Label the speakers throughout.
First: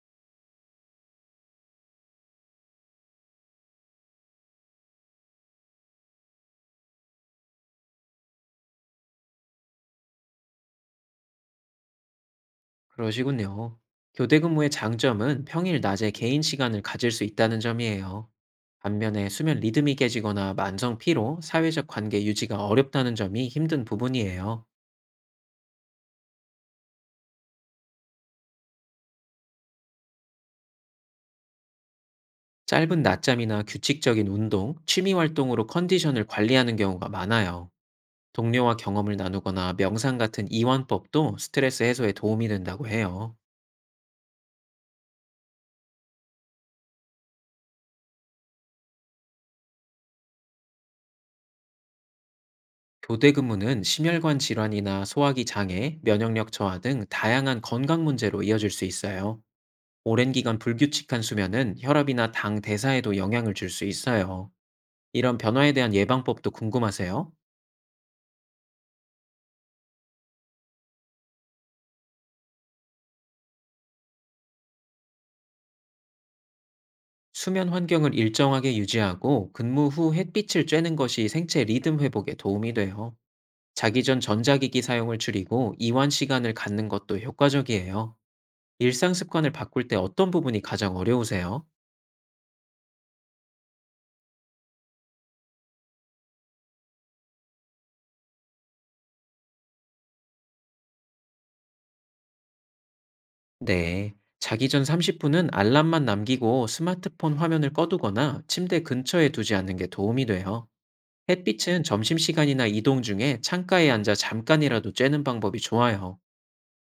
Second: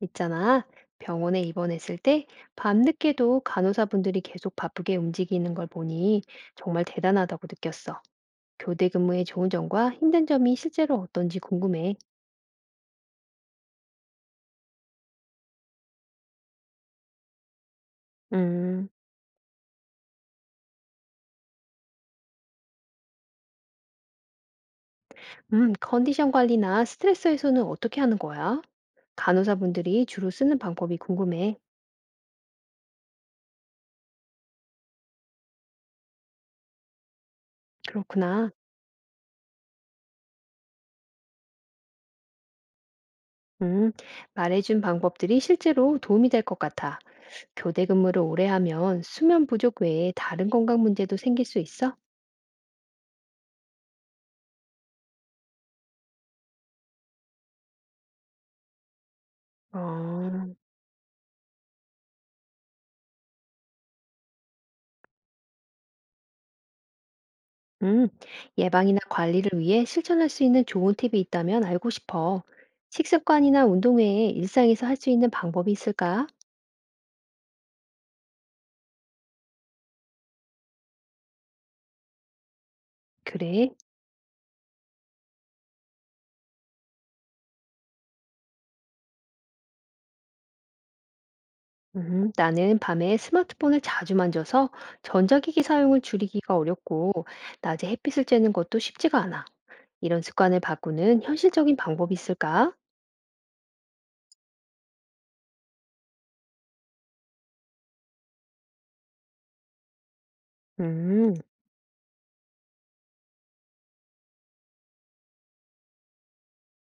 Speaker 1: 있잖아. 병원에 입원했을 때 밤늦게도 간호사분들이 계속 바쁘게 움직이는 걸 보니 정말 대단하다고 느꼈어. 교대 근무의 좋은 점과 힘든 점이 실제로 어떤지 궁금해.
Speaker 2: 그러시군요. 교대 근무의 장점은 평일 낮에 개인 시간을 가질 수 있다는 점이에요.
Speaker 1: 음,
Speaker 2: 반면에 수면 리듬이 깨지거나 만성 피로, 사회적 관계 유지가 어렵다는 점이 힘든 부분이에요.
Speaker 1: 컨디션 관리나 스트레스 해소는 어떻게 하는 거야? 간호사분들이 주로 쓰는 방법이 궁금해.
Speaker 2: 짧은 낮잠이나 규칙적인 운동, 취미 활동으로 컨디션을 관리하는 경우가 많아요.
Speaker 1: 그렇구나.
Speaker 2: 동료와 경험을 나누거나 명상 같은 이완법도 스트레스 해소에 도움이 된다고 해요.
Speaker 1: 음, 말해준 방법들이 실제로 도움이 될 것 같아. 교대 근무를 오래 하면 수면 부족 외에 다른 건강 문제도 생길 수 있어?
Speaker 2: 교대 근무는 심혈관 질환이나 소화기 장애, 면역력 저하 등 다양한 건강 문제로 이어질 수 있어요. 오랜
Speaker 1: 어.
Speaker 2: 기간 불규칙한 수면은 혈압이나 당 대사에도 영향을 줄 수 있어요. 이런 변화에 대한 예방법도 궁금하세요?
Speaker 1: 음, 예방이나 관리를 위해 실천할 수 있는 좋은 팁이 있다면 알고 싶어. 식습관이나 운동 외에 일상에서 할 수 있는 방법이 있을까?
Speaker 2: 수면 환경을 일정하게 유지하고 근무 후 햇빛을 쬐는 것이 생체 리듬 회복에 도움이 돼요.
Speaker 1: 그래.
Speaker 2: 자기 전 전자기기 사용을 줄이고 이완 시간을 갖는 것도 효과적이에요. 일상 습관을 바꿀 때 어떤 부분이 가장 어려우세요?
Speaker 1: 나는 밤에 스마트폰을 자주 만져서 전자기기 사용을 줄이기가 어렵고, 낮에 햇빛을 쬐는 것도 쉽지가 않아. 이런 습관을 바꾸는 현실적인 방법이 있을까?
Speaker 2: 네. 자기 전 30분은 알람만 남기고 스마트폰 화면을 꺼두거나 침대 근처에 두지 않는 게 도움이 돼요.
Speaker 1: 음.
Speaker 2: 햇빛은 점심시간이나 이동 중에 창가에 앉아 잠깐이라도 쬐는 방법이 좋아요.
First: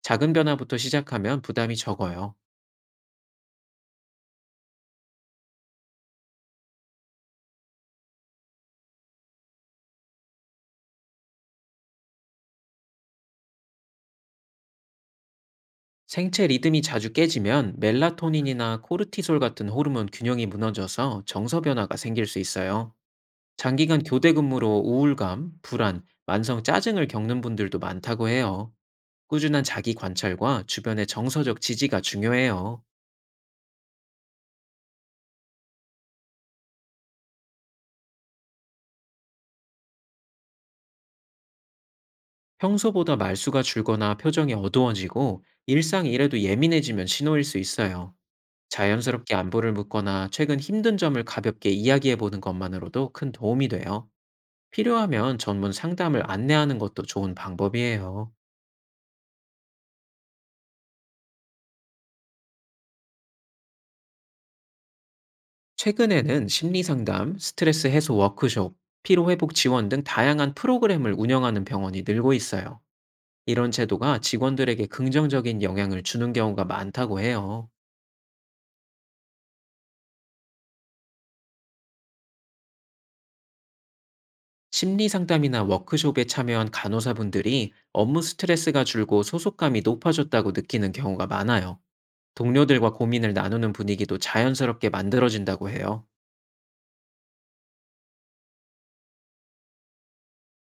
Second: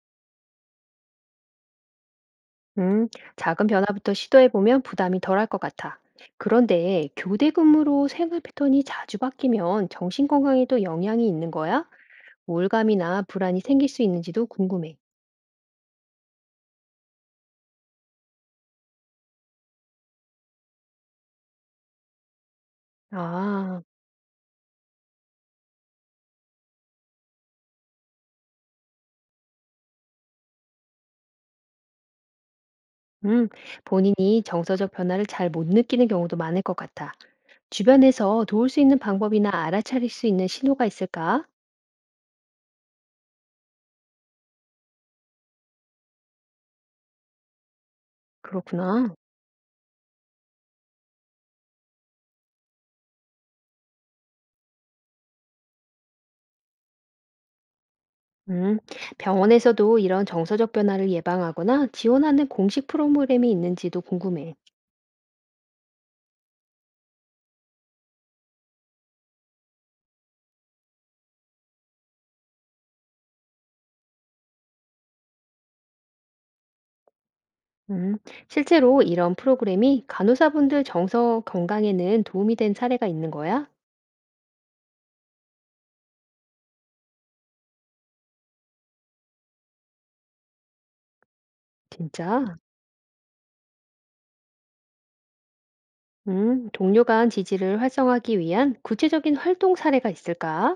Speaker 2: 작은 변화부터 시작하면 부담이 적어요.
Speaker 1: 음, 작은 변화부터 시도해보면 부담이 덜할 것 같아. 그런데 교대 근무로 생활 패턴이 자주 바뀌면 정신 건강에도 영향이 있는 거야? 우울감이나 불안이 생길 수 있는지도 궁금해.
Speaker 2: 생체 리듬이 자주 깨지면 멜라토닌이나 코르티솔 같은 호르몬 균형이 무너져서 정서 변화가 생길 수 있어요.
Speaker 1: 아,
Speaker 2: 장기간 교대 근무로 우울감, 불안, 만성 짜증을 겪는 분들도 많다고 해요. 꾸준한 자기 관찰과 주변의 정서적 지지가 중요해요.
Speaker 1: 음, 본인이 정서적 변화를 잘 못 느끼는 경우도 많을 것 같아. 주변에서 도울 수 있는 방법이나 알아차릴 수 있는 신호가 있을까?
Speaker 2: 평소보다 말수가 줄거나 표정이 어두워지고 일상 일에도 예민해지면 신호일 수 있어요.
Speaker 1: 그렇구나.
Speaker 2: 자연스럽게 안부를 묻거나 최근 힘든 점을 가볍게 이야기해 보는 것만으로도 큰 도움이 돼요. 필요하면 전문 상담을 안내하는 것도 좋은 방법이에요.
Speaker 1: 음, 병원에서도 이런 정서적 변화를 예방하거나 지원하는 공식 프로그램이 있는지도 궁금해.
Speaker 2: 최근에는 심리 상담, 스트레스 해소 워크숍, 피로 회복 지원 등 다양한 프로그램을 운영하는 병원이 늘고 있어요. 이런 제도가 직원들에게 긍정적인 영향을 주는 경우가 많다고 해요.
Speaker 1: 음, 실제로 이런 프로그램이 간호사분들 정서 건강에는 도움이 된 사례가 있는 거야?
Speaker 2: 심리 상담이나 워크숍에 참여한 간호사분들이 업무 스트레스가 줄고 소속감이 높아졌다고 느끼는 경우가 많아요.
Speaker 1: 진짜?
Speaker 2: 동료들과 고민을 나누는 분위기도 자연스럽게 만들어진다고 해요.
Speaker 1: 동료 간 지지를 활성화하기 위한 구체적인 활동 사례가 있을까?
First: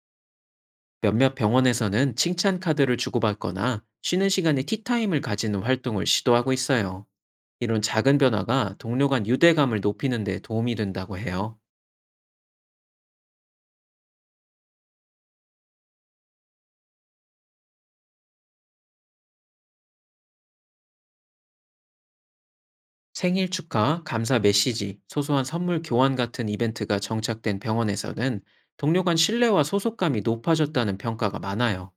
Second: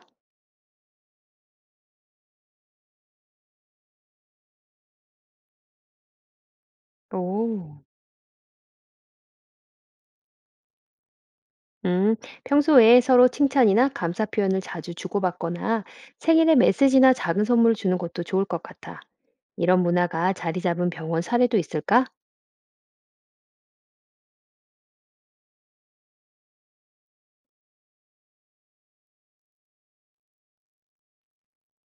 Speaker 2: 몇몇 병원에서는 칭찬 카드를 주고받거나 쉬는 시간에 티타임을 가지는 활동을 시도하고 있어요.
Speaker 1: 오.
Speaker 2: 이런 작은 변화가 동료 간 유대감을 높이는 데 도움이 된다고 해요.
Speaker 1: 음, 평소에 서로 칭찬이나 감사 표현을 자주 주고받거나 생일에 메시지나 작은 선물을 주는 것도 좋을 것 같아. 이런 문화가 자리 잡은 병원 사례도 있을까?
Speaker 2: 생일 축하, 감사 메시지, 소소한 선물 교환 같은 이벤트가 정착된 병원에서는 동료 간 신뢰와 소속감이 높아졌다는 평가가 많아요.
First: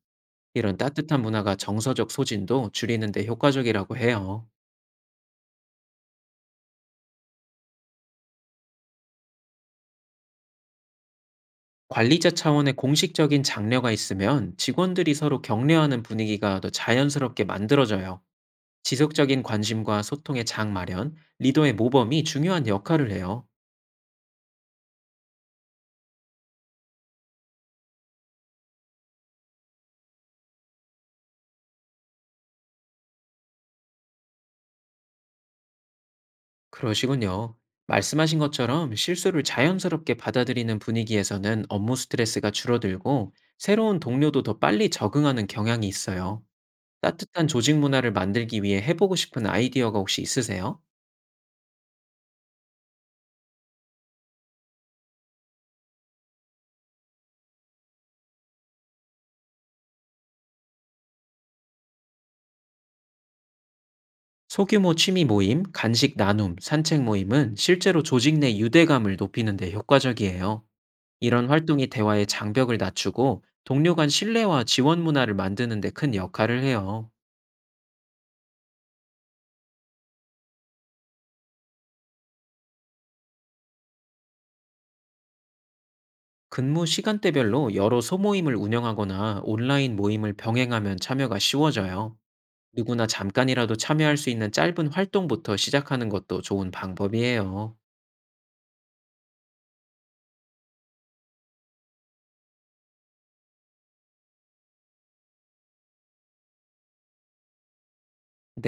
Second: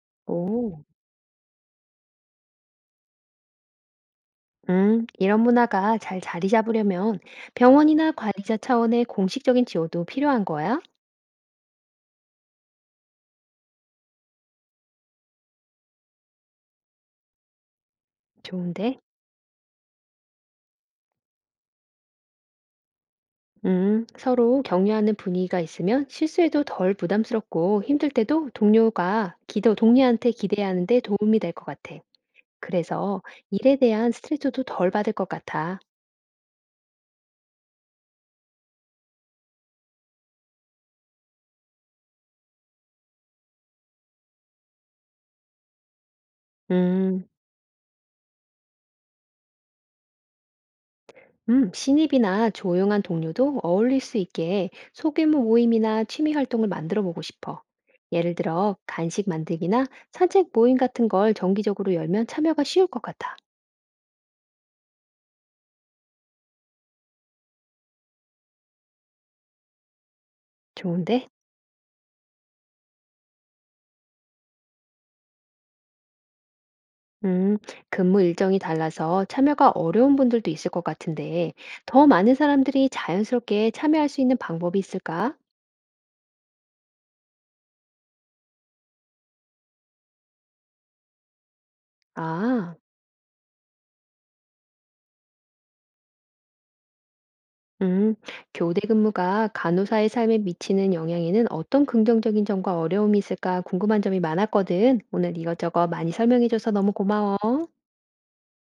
Speaker 2: 이런
Speaker 1: 오.
Speaker 2: 따뜻한 문화가 정서적 소진도 줄이는 데 효과적이라고 해요.
Speaker 1: 이런 문화가 잘 자리 잡으려면 병원이나 관리자 차원의 공식적인 지원도 필요한 거야?
Speaker 2: 관리자 차원의 공식적인 장려가 있으면 직원들이 서로 격려하는 분위기가 더 자연스럽게 만들어져요.
Speaker 1: 좋은데?
Speaker 2: 지속적인 관심과 소통의 장 마련, 리더의 모범이 중요한 역할을 해요.
Speaker 1: 서로 격려하는 분위기가 있으면 실수해도 덜 부담스럽고 힘들 때도 동료한테 기대하는 데 도움이 될 것 같아. 그래서 일에 대한 스트레스도 덜 받을 것 같아.
Speaker 2: 그러시군요. 말씀하신 것처럼 실수를 자연스럽게 받아들이는 분위기에서는 업무 스트레스가 줄어들고 새로운 동료도 더 빨리 적응하는 경향이 있어요.
Speaker 1: 음.
Speaker 2: 따뜻한 조직 문화를 만들기 위해 해보고 싶은 아이디어가 혹시 있으세요?
Speaker 1: 신입이나 조용한 동료도 어울릴 수 있게 소규모 모임이나 취미 활동을 만들어 보고 싶어. 예를 들어, 간식 만들기나 산책 모임 같은 걸 정기적으로 열면 참여가 쉬울 것 같아.
Speaker 2: 소규모 취미 모임, 간식 나눔, 산책 모임은 실제로 조직 내 유대감을 높이는 데 효과적이에요.
Speaker 1: 좋은데?
Speaker 2: 이런 활동이 대화의 장벽을 낮추고 동료 간 신뢰와 지원 문화를 만드는 데 큰 역할을 해요.
Speaker 1: 음, 근무 일정이 달라서 참여가 어려운 분들도 있을 것 같은데, 더 많은 사람들이 자연스럽게 참여할 수 있는 방법이 있을까?
Speaker 2: 근무 시간대별로 여러 소모임을 운영하거나 온라인 모임을 병행하면 참여가 쉬워져요.
Speaker 1: 아.
Speaker 2: 누구나 잠깐이라도 참여할 수 있는 짧은 활동부터 시작하는 것도 좋은 방법이에요.
Speaker 1: 음, 교대 근무가 간호사의 삶에 미치는 영향에는 어떤 긍정적인 점과 어려움이 있을까 궁금한 점이 많았거든. 오늘 이것저것 많이 설명해줘서 너무 고마워.
Speaker 2: 네.